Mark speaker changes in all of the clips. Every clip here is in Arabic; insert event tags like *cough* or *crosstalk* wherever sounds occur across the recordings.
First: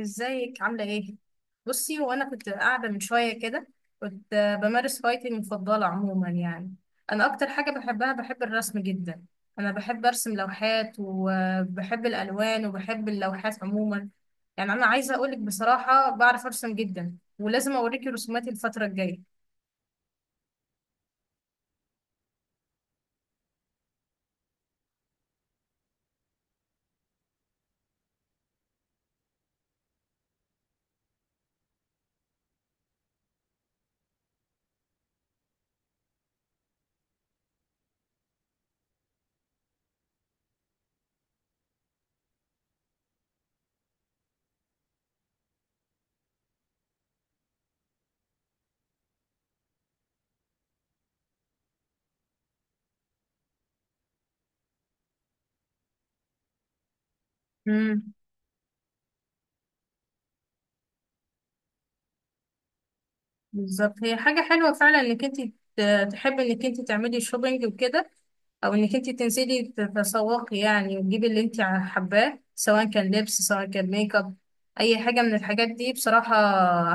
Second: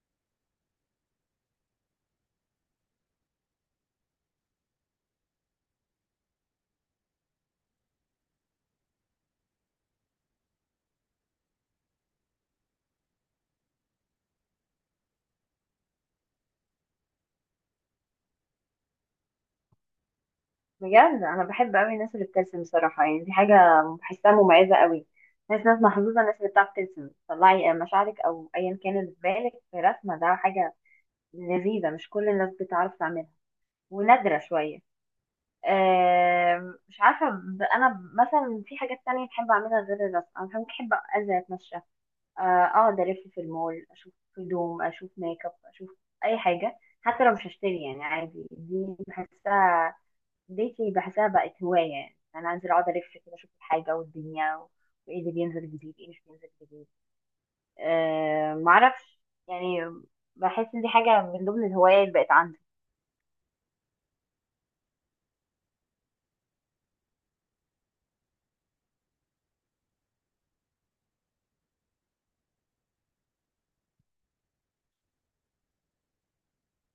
Speaker 1: ازيك، عاملة ايه؟ بصي، وانا كنت قاعدة من شوية كده كنت بمارس هوايتي المفضلة عموما يعني. انا اكتر حاجة بحبها بحب الرسم جدا. انا بحب ارسم لوحات وبحب الالوان وبحب اللوحات عموما. يعني انا عايزة اقولك بصراحة، بعرف ارسم جدا ولازم اوريكي رسوماتي الفترة الجاية.
Speaker 2: بجد انا بحب قوي الناس اللي بترسم بصراحه، يعني دي حاجه بحسها مميزه قوي. ناس محظوظه الناس اللي بتعرف ترسم تطلعي مشاعرك او ايا كان اللي في بالك في رسمه، ده حاجه لذيذه مش كل الناس بتعرف تعملها، ونادره شويه. مش عارفه، انا مثلا في حاجات تانية بحب اعملها غير الرسم. انا بحب انزل اتمشى، آه، اقعد الف في المول، اشوف هدوم، اشوف ميك اب، اشوف اي حاجه حتى لو مش هشتري، يعني عادي. دي بحسها ديتي بحسها بقت هواية، يعني أنا أنزل أقعد ألف كده أشوف الحاجة والدنيا وإيه اللي بينزل جديد، إيه مش بينزل جديد.
Speaker 1: امم
Speaker 2: معرفش يعني، بحس إن دي حاجة من ضمن الهوايات اللي بقت عندي.
Speaker 1: بالظبط، هي حاجة حلوة فعلا انك انت تحبي انك انت تعملي شوبينج وكده، او انك انت تنزلي تتسوقي يعني وتجيبي اللي انت حباه، سواء كان لبس سواء كان ميك اب. اي حاجه من الحاجات دي بصراحه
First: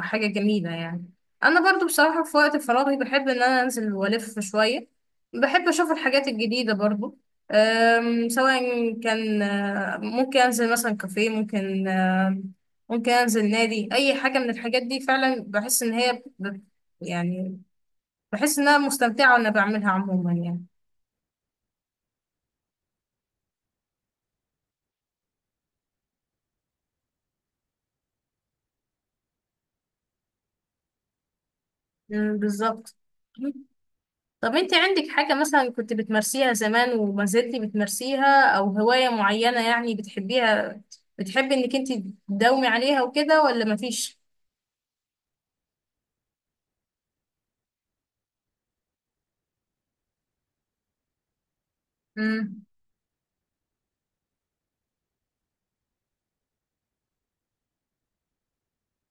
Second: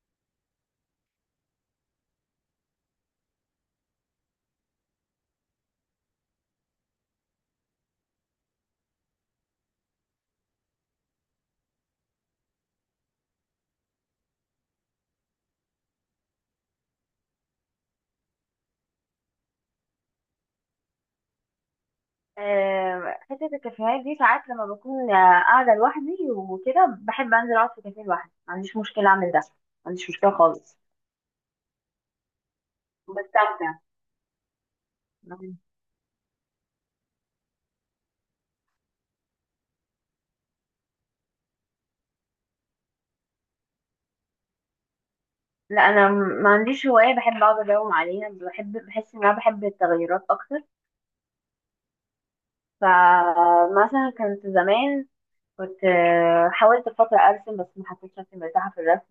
Speaker 1: حاجه جميله يعني. انا برضو بصراحه في وقت فراغي بحب ان انا انزل والف شويه. بحب اشوف الحاجات الجديده برضو. سواء كان ممكن انزل مثلا كافيه، ممكن انزل نادي. اي حاجه من الحاجات دي فعلا بحس ان هي يعني بحس ان انا مستمتعه وانا بعملها عموما يعني.
Speaker 2: حتة الكافيهات دي ساعات لما بكون قاعدة لوحدي وكده، بحب أنزل أقعد في كافيه لوحدي، ما عنديش مشكلة أعمل ده، ما عنديش مشكلة خالص،
Speaker 1: مم، بالظبط.
Speaker 2: بستمتع.
Speaker 1: طب انت عندك حاجة مثلا كنت بتمارسيها زمان وما زلتي بتمارسيها او هواية معينة يعني بتحبيها، بتحبي انك انت تداومي عليها وكده ولا مفيش؟
Speaker 2: لا، أنا ما عنديش هواية بحب أقعد أداوم عليها، بحس إن أنا بحب التغيرات أكتر.
Speaker 1: امم
Speaker 2: فمثلا كانت زمان، كنت حاولت في فترة أرسم بس ما حسيتش نفسي مرتاحة في الرسم.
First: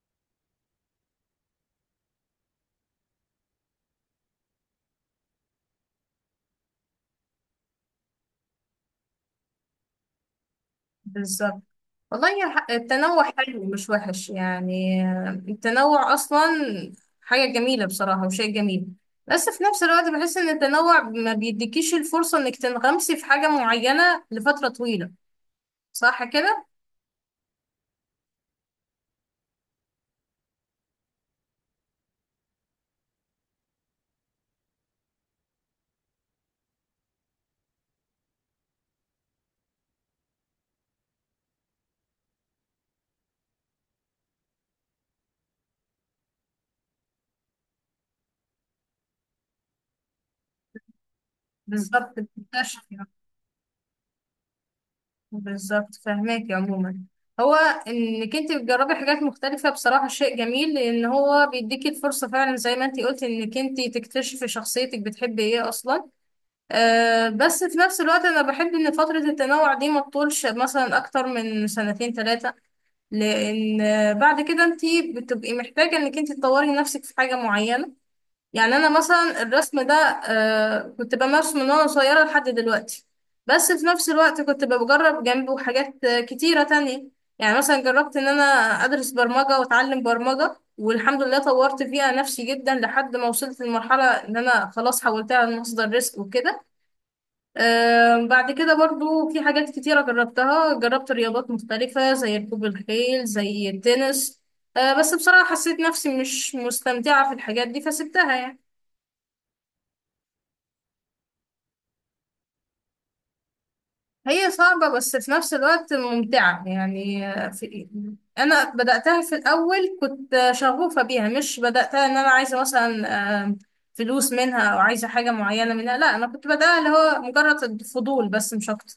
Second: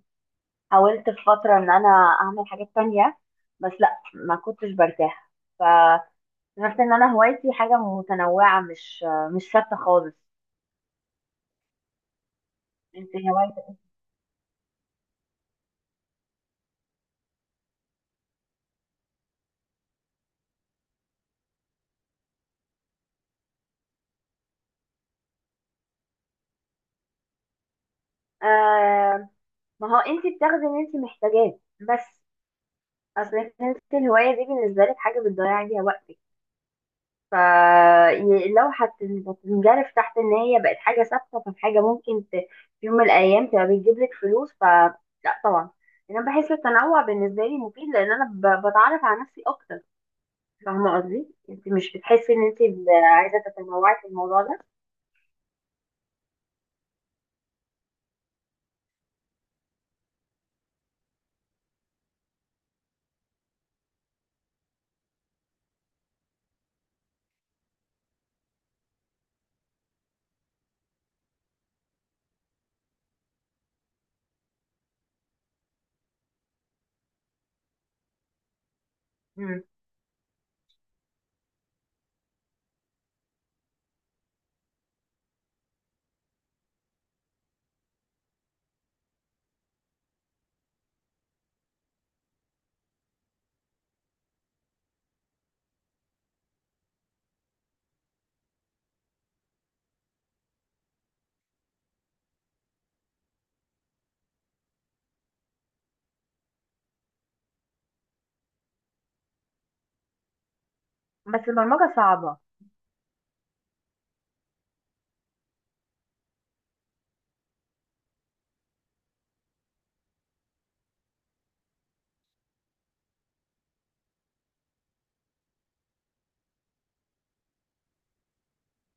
Speaker 2: حاولت في فترة إن أنا أعمل حاجات تانية بس لأ، ما كنتش برتاح. فعرفت إن أنا هوايتي حاجة متنوعة، مش مش ثابتة خالص.
Speaker 1: بالظبط. والله
Speaker 2: أنت
Speaker 1: التنوع حلو
Speaker 2: هوايتك.
Speaker 1: مش وحش يعني. التنوع اصلا حاجة جميلة بصراحة وشيء جميل. بس في نفس الوقت بحس ان التنوع ما بيديكيش الفرصة انك تنغمسي في حاجة معينة لفترة طويلة. صح كده؟
Speaker 2: آه، ما هو أنت بتاخدي اللي أنت محتاجاه بس. أصل أنت الهواية دي بالنسبة لك حاجة بتضيع بيها وقتك. فلو هتنجرف تحت ان هي بقت حاجه ثابته، فحاجه ممكن في يوم من الايام تبقى بتجيب لك فلوس، فلا. طبعا انا بحس التنوع بالنسبه لي مفيد، لان انا بتعرف على نفسي اكتر. فاهمه قصدي؟ انت مش
Speaker 1: بالظبط
Speaker 2: بتحسي ان انت
Speaker 1: بتكتشفي.
Speaker 2: عايزه تتنوعي في الموضوع ده؟
Speaker 1: بالظبط فهماكي عموما، هو انك انت بتجربي حاجات مختلفة بصراحة شيء جميل، لان هو بيديكي الفرصة فعلا زي ما انت قلتي انك انت تكتشفي شخصيتك بتحبي ايه اصلا. بس في نفس الوقت انا بحب ان فترة التنوع دي ما تطولش مثلا اكتر من سنتين ثلاثة، لان بعد كده انت بتبقي محتاجة انك انت تطوري نفسك في حاجة معينة. يعني انا مثلا
Speaker 2: مم.
Speaker 1: الرسم ده كنت بمارسه من وانا صغيره لحد دلوقتي، بس في نفس الوقت كنت بجرب جنبه حاجات كتيره تانية. يعني مثلا جربت ان انا ادرس برمجه واتعلم برمجه، والحمد لله طورت فيها نفسي جدا لحد ما وصلت لمرحله ان انا خلاص حولتها لمصدر رزق وكده. بعد كده برضو في حاجات كتيره جربتها، جربت رياضات مختلفه زي ركوب الخيل زي التنس. بس بصراحه حسيت نفسي مش مستمتعه في الحاجات دي فسبتها يعني.
Speaker 2: بس البرمجة صعبة.
Speaker 1: هي صعبة بس في نفس الوقت ممتعة يعني. في أنا بدأتها في الأول كنت شغوفة بيها، مش بدأتها إن أنا عايزة مثلا آم، فلوس منها أو عايزة حاجة معينة منها، لا أنا كنت بدأها اللي هو مجرد الفضول بس مش أكتر.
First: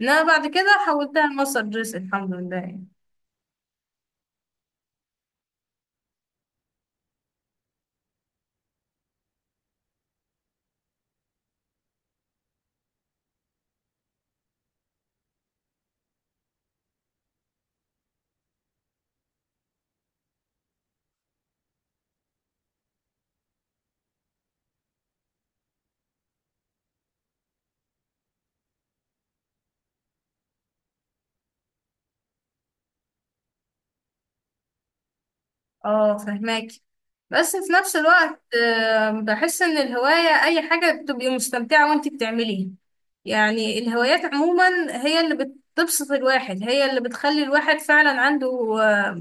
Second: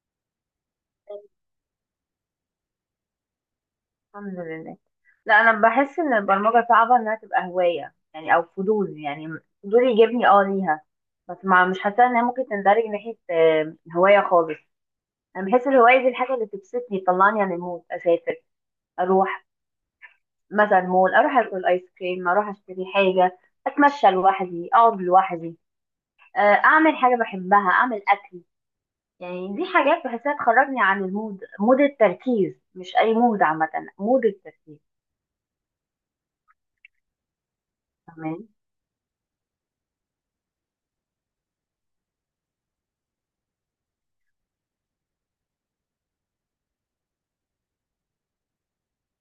Speaker 1: إنما بعد كده حولتها لمصدر رزق، الحمد لله.
Speaker 2: الحمد لله. لا، أنا بحس إن البرمجة صعبة إنها تبقى هواية يعني، أو فضول يعني، فضول يجيبني ليها. بس ما مش حاسة إنها ممكن تندرج ناحية هواية خالص. انا بحس الهوايه دي الحاجه اللي بتبسطني تطلعني عن المود، اسافر، اروح مثلا مول، اروح اكل ايس كريم، اروح اشتري حاجه، اتمشى لوحدي، اقعد لوحدي، اعمل حاجه بحبها، اعمل اكل. يعني دي حاجات بحسها تخرجني عن المود، مود التركيز مش اي مود عامه، مود التركيز.
Speaker 1: اه، فهماكي. بس في نفس الوقت
Speaker 2: تمام.
Speaker 1: بحس ان الهواية اي حاجة بتبقي مستمتعة وانت بتعمليها. يعني الهوايات عموما هي اللي بتبسط الواحد، هي اللي بتخلي الواحد فعلا عنده آه،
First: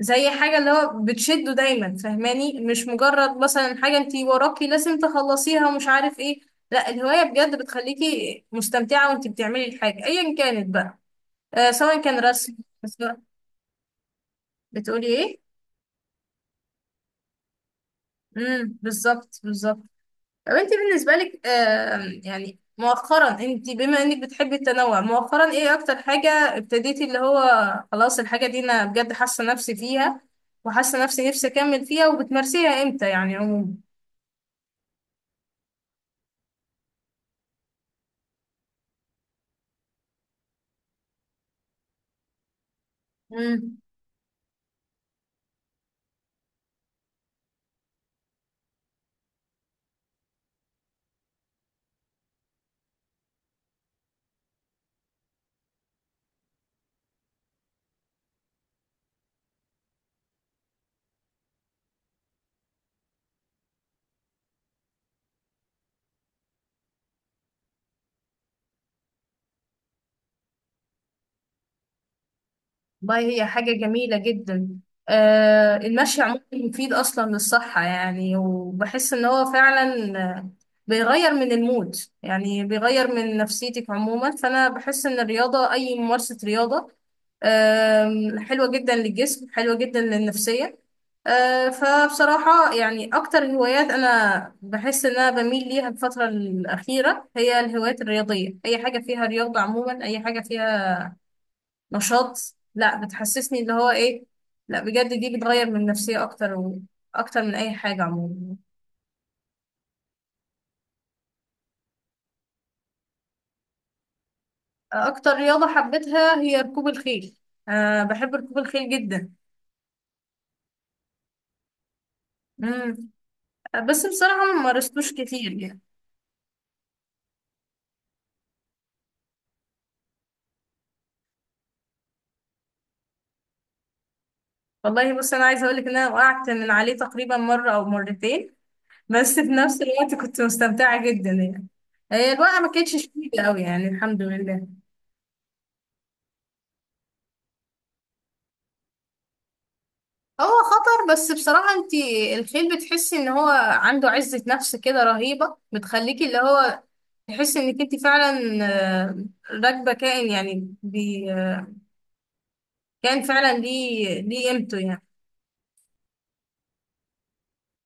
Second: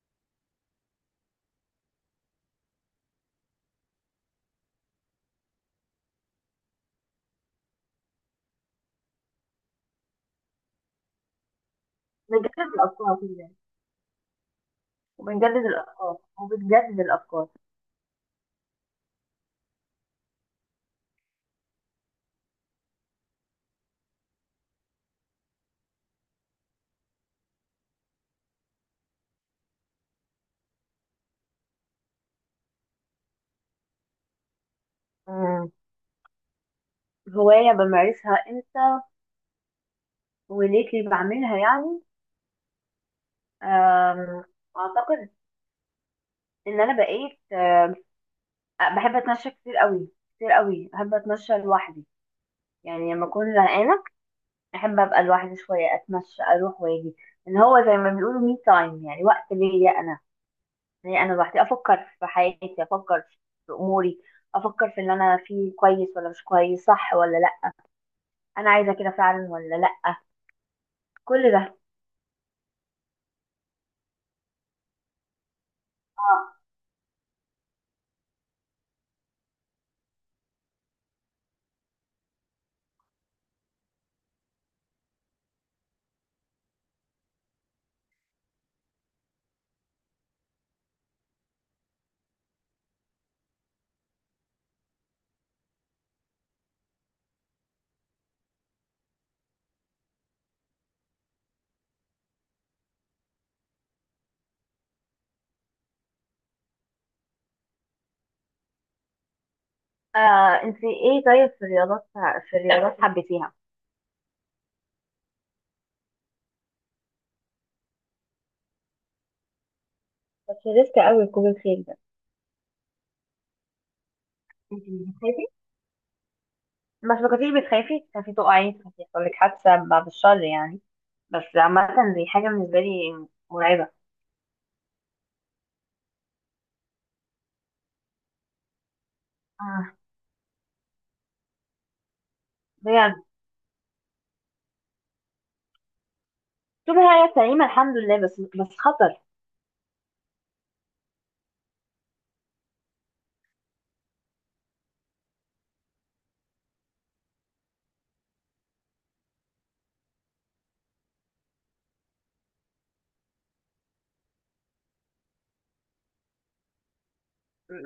Speaker 1: زي حاجة اللي هو بتشده دايما فهماني، مش مجرد مثلا حاجة انت وراكي لازم تخلصيها ومش عارف ايه. لا الهواية بجد بتخليكي مستمتعة وانت بتعملي الحاجة ايا كانت بقى. سواء كان رسم
Speaker 2: بنجدد الافكار
Speaker 1: سواء-
Speaker 2: كده يعني،
Speaker 1: بتقولي ايه؟
Speaker 2: وبنجدد الافكار وبتجدد الافكار.
Speaker 1: بالظبط بالظبط. طب انت بالنسبة لك يعني مؤخرا، انت بما انك بتحبي التنوع مؤخرا ايه اكتر حاجة ابتديتي اللي هو خلاص الحاجة دي انا بجد حاسة نفسي فيها، وحاسة نفسي اكمل فيها وبتمارسيها امتى يعني عموما؟
Speaker 2: مم. هوايه بمارسها امتى وليه اللي بعملها يعني؟ آم، اعتقد ان انا بقيت بحب اتمشى كتير قوي، كتير قوي بحب اتمشى لوحدي. يعني لما اكون زهقانه، احب ابقى لوحدي شويه، اتمشى اروح واجي. ان هو زي ما بيقولوا مي تايم، يعني وقت ليا انا، لوحدي افكر في حياتي، افكر في اموري، افكر في اللي انا فيه كويس ولا مش كويس، صح ولا لا، انا عايزه كده فعلا ولا لا، كل ده.
Speaker 1: والله هي حاجة جميلة جدا. المشي عموما
Speaker 2: اه.
Speaker 1: مفيد أصلا للصحة يعني، وبحس إن هو فعلا بيغير من المود. يعني بيغير من نفسيتك عموما، فأنا بحس إن الرياضة أي ممارسة رياضة حلوة جدا للجسم حلوة جدا للنفسية. فبصراحة يعني أكتر هوايات أنا بحس إن أنا بميل ليها الفترة الأخيرة هي الهوايات الرياضية، أي حاجة فيها رياضة عموما أي حاجة فيها نشاط. لا بتحسسني اللي هو ايه، لا بجد دي بتغير من النفسية اكتر اكتر من اي حاجة عموما.
Speaker 2: آه. انت ايه طيب في الرياضات، حبيتيها؟
Speaker 1: اكتر رياضة حبيتها هي ركوب الخيل. بحب ركوب الخيل جدا.
Speaker 2: بس ريسك قوي ركوب الخيل ده.
Speaker 1: مم. بس بصراحة ما
Speaker 2: انت
Speaker 1: مارستوش
Speaker 2: بتخافي؟
Speaker 1: كتير يعني.
Speaker 2: بس ما كنتيش بتخافي تخافي تقعي، تخافي يحصل لك حادثة بعد الشر يعني؟ بس عامة دي حاجة بالنسبة لي مرعبة.
Speaker 1: والله بص انا عايزة اقولك ان انا وقعت من عليه تقريبا مرة او مرتين، بس في نفس
Speaker 2: آه،
Speaker 1: الوقت كنت مستمتعة جدا يعني. هي الوقعة ما كانتش
Speaker 2: بجد،
Speaker 1: شديدة قوي يعني الحمد لله.
Speaker 2: طول هي سليمة الحمد لله. بس خطر.
Speaker 1: هو خطر، بس بصراحة انت الخيل بتحسي ان هو عنده عزة نفس كده رهيبة بتخليكي اللي هو تحسي انك انت فعلا آه، راكبة كائن يعني، بي آه، كائن فعلا ليه ليه قيمته يعني.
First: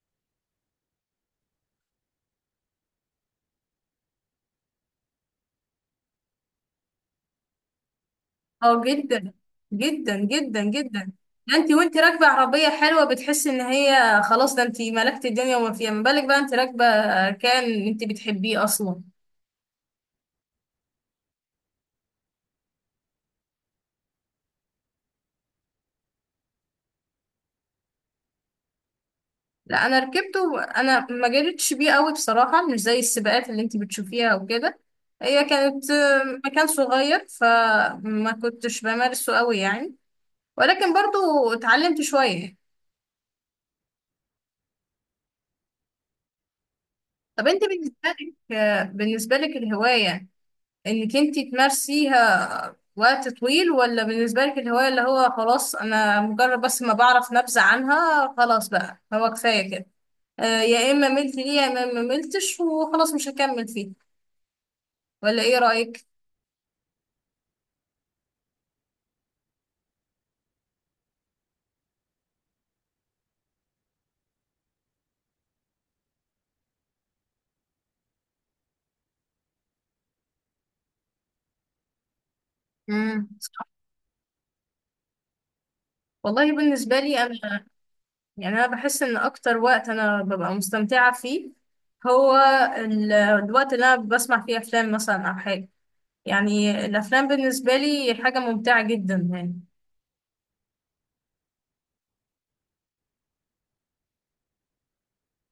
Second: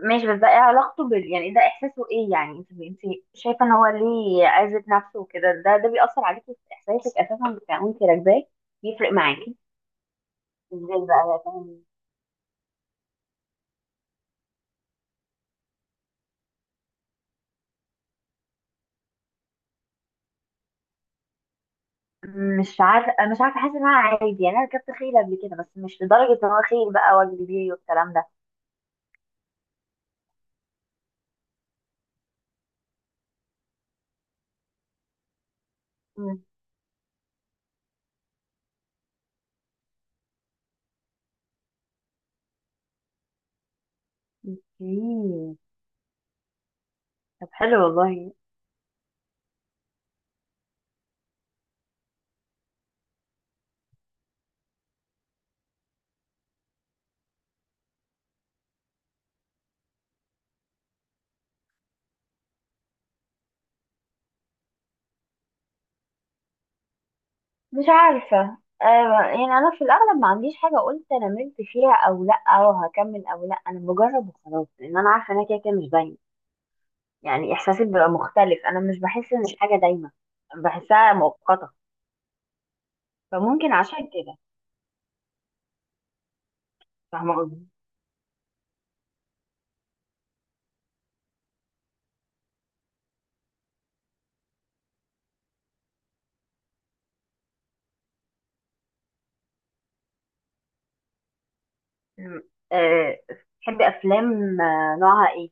Speaker 2: ماشي، بس ده ايه علاقته بال، يعني ده احساسه ايه؟ يعني انت شايفة ان هو ليه عزة نفسه وكده، ده بيأثر عليكي في احساسك اساسا بتاع وانت راكباه؟
Speaker 1: اه
Speaker 2: بيفرق
Speaker 1: جدا.
Speaker 2: معاكي؟
Speaker 1: جدا جدا
Speaker 2: ازاي
Speaker 1: جدا.
Speaker 2: بقى يا
Speaker 1: ده انت
Speaker 2: فندم؟
Speaker 1: وانت راكبة عربية حلوة بتحسي ان هي خلاص ده انت ملكت الدنيا وما فيها، ما بالك بقى انت راكبة كائن انت بتحبيه اصلا.
Speaker 2: مش عارفة، حاسة ان انا عادي يعني، انا ركبت خيل قبل كده بس مش لدرجة ان هو خيل بقى واجري بيه والكلام ده.
Speaker 1: لا انا ركبته، انا ما جريتش بيه قوي بصراحه، مش زي السباقات اللي انت بتشوفيها وكده. هي كانت مكان صغير فما كنتش بمارسه قوي يعني، ولكن برضو اتعلمت شويه.
Speaker 2: اوكي.
Speaker 1: طب
Speaker 2: طب
Speaker 1: انت
Speaker 2: حلو
Speaker 1: بالنسبه
Speaker 2: والله.
Speaker 1: لك آه، بالنسبه لك الهوايه انك انت تمارسيها وقت طويل، ولا بالنسبه لك الهوايه اللي هو خلاص انا مجرد بس ما بعرف نبذه عنها خلاص بقى هو كفايه كده؟ يا اما ملت ليه يا اما ما ملتش وخلاص مش هكمل فيه، ولا ايه رايك؟
Speaker 2: مش عارفة، آه، يعني أنا في الأغلب ما عنديش حاجة قلت أنا ملت فيها أو لأ أو هكمل أو لأ، أنا بجرب وخلاص، لأن أنا عارفة إنها كده كده مش دايما. يعني إحساسي بيبقى مختلف، أنا مش بحس إن الحاجة دايما، بحسها مؤقتة،
Speaker 1: مم.
Speaker 2: فممكن عشان كده.
Speaker 1: والله بالنسبة لي
Speaker 2: فاهمة قصدي؟
Speaker 1: أنا يعني أنا بحس إن أكتر وقت أنا ببقى مستمتعة فيه هو الوقت اللي أنا بسمع فيه أفلام مثلا أو حاجة. يعني الأفلام بالنسبة لي حاجة ممتعة جدا يعني.
Speaker 2: مم. أه، بتحبي أفلام؟ نوعها إيه؟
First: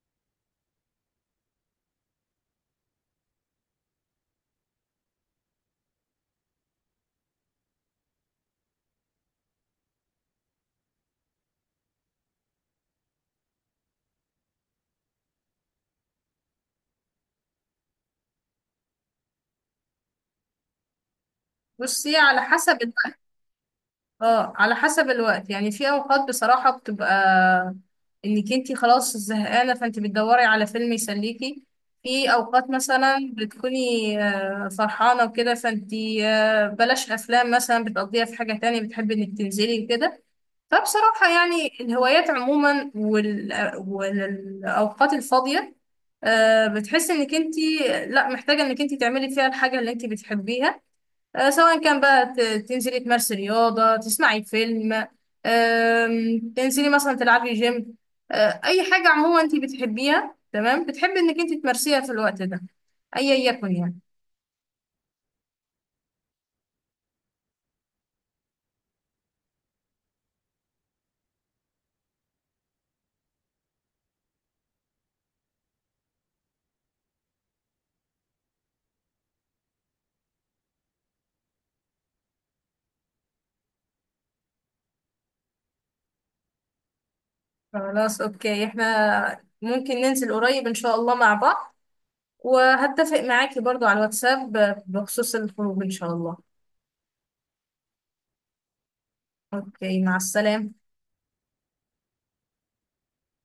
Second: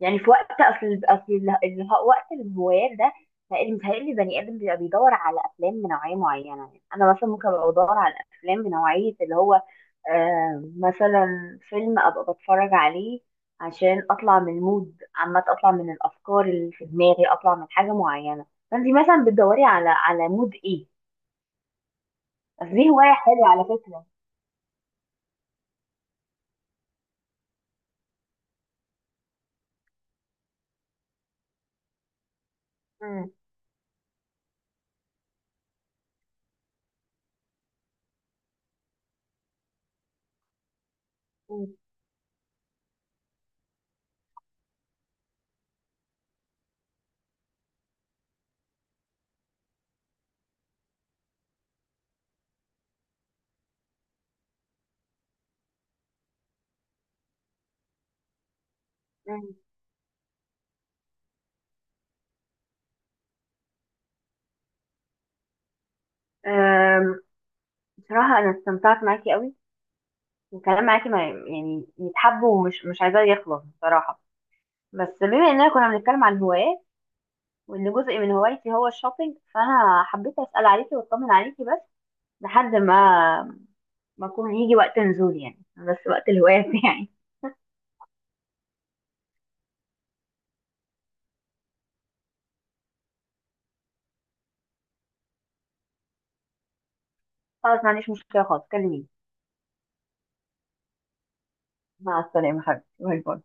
Speaker 2: يعني في وقت، اصل وقت الهوايات ده، متهيألي البني ادم بيبقى بيدور على افلام بنوعيه معينه. يعني انا مثلا ممكن ابقى بدور على افلام بنوعيه اللي هو مثلا فيلم ابقى بتفرج عليه عشان اطلع من المود عامه، اطلع من الافكار اللي في دماغي، اطلع من حاجه معينه. فانت مثلا بتدوري على مود ايه؟
Speaker 1: بصي، على
Speaker 2: بس
Speaker 1: حسب
Speaker 2: دي هوايه حلوه على فكره.
Speaker 1: اه على حسب الوقت يعني. في اوقات بصراحة بتبقى انك انتي خلاص زهقانة فانتي بتدوري على فيلم يسليكي. في اوقات مثلا
Speaker 2: مم.
Speaker 1: بتكوني فرحانة وكده فانتي بلاش افلام مثلا بتقضيها في حاجة تانية بتحبي انك تنزلي وكده. فبصراحة يعني
Speaker 2: مم.
Speaker 1: الهوايات عموما والاوقات الفاضية بتحسي انك انتي لا محتاجة انك انتي تعملي فيها الحاجة اللي انتي بتحبيها. سواء كان بقى تنزلي تمارسي رياضة تسمعي فيلم، تنزلي مثلا تلعبي جيم، أي حاجة عموما أنت
Speaker 2: مم.
Speaker 1: بتحبيها تمام بتحبي إنك أنت تمارسيها في الوقت ده أيا يكن يعني.
Speaker 2: آم، بصراحه انا استمتعت معاكي قوي، الكلام معاكي ما يعني يتحب، ومش مش عايزاه يخلص بصراحة. بس بما اننا كنا بنتكلم عن هوايات، وان جزء من هوايتي هو الشوبينج، فانا حبيت اسأل عليكي واطمن عليكي بس، لحد ما اكون يجي وقت نزول، يعني بس وقت الهوايات *laughs* يعني.
Speaker 1: خلاص أوكي، إحنا ممكن ننزل قريب إن شاء الله مع بعض، وهتفق معاكي برضو على الواتساب بخصوص الخروج إن شاء الله.
Speaker 2: خلاص، ما عنديش مشكلة خالص، كلميني.
Speaker 1: أوكي، مع السلامة.
Speaker 2: مع السلامة حبيبتي، باي باي.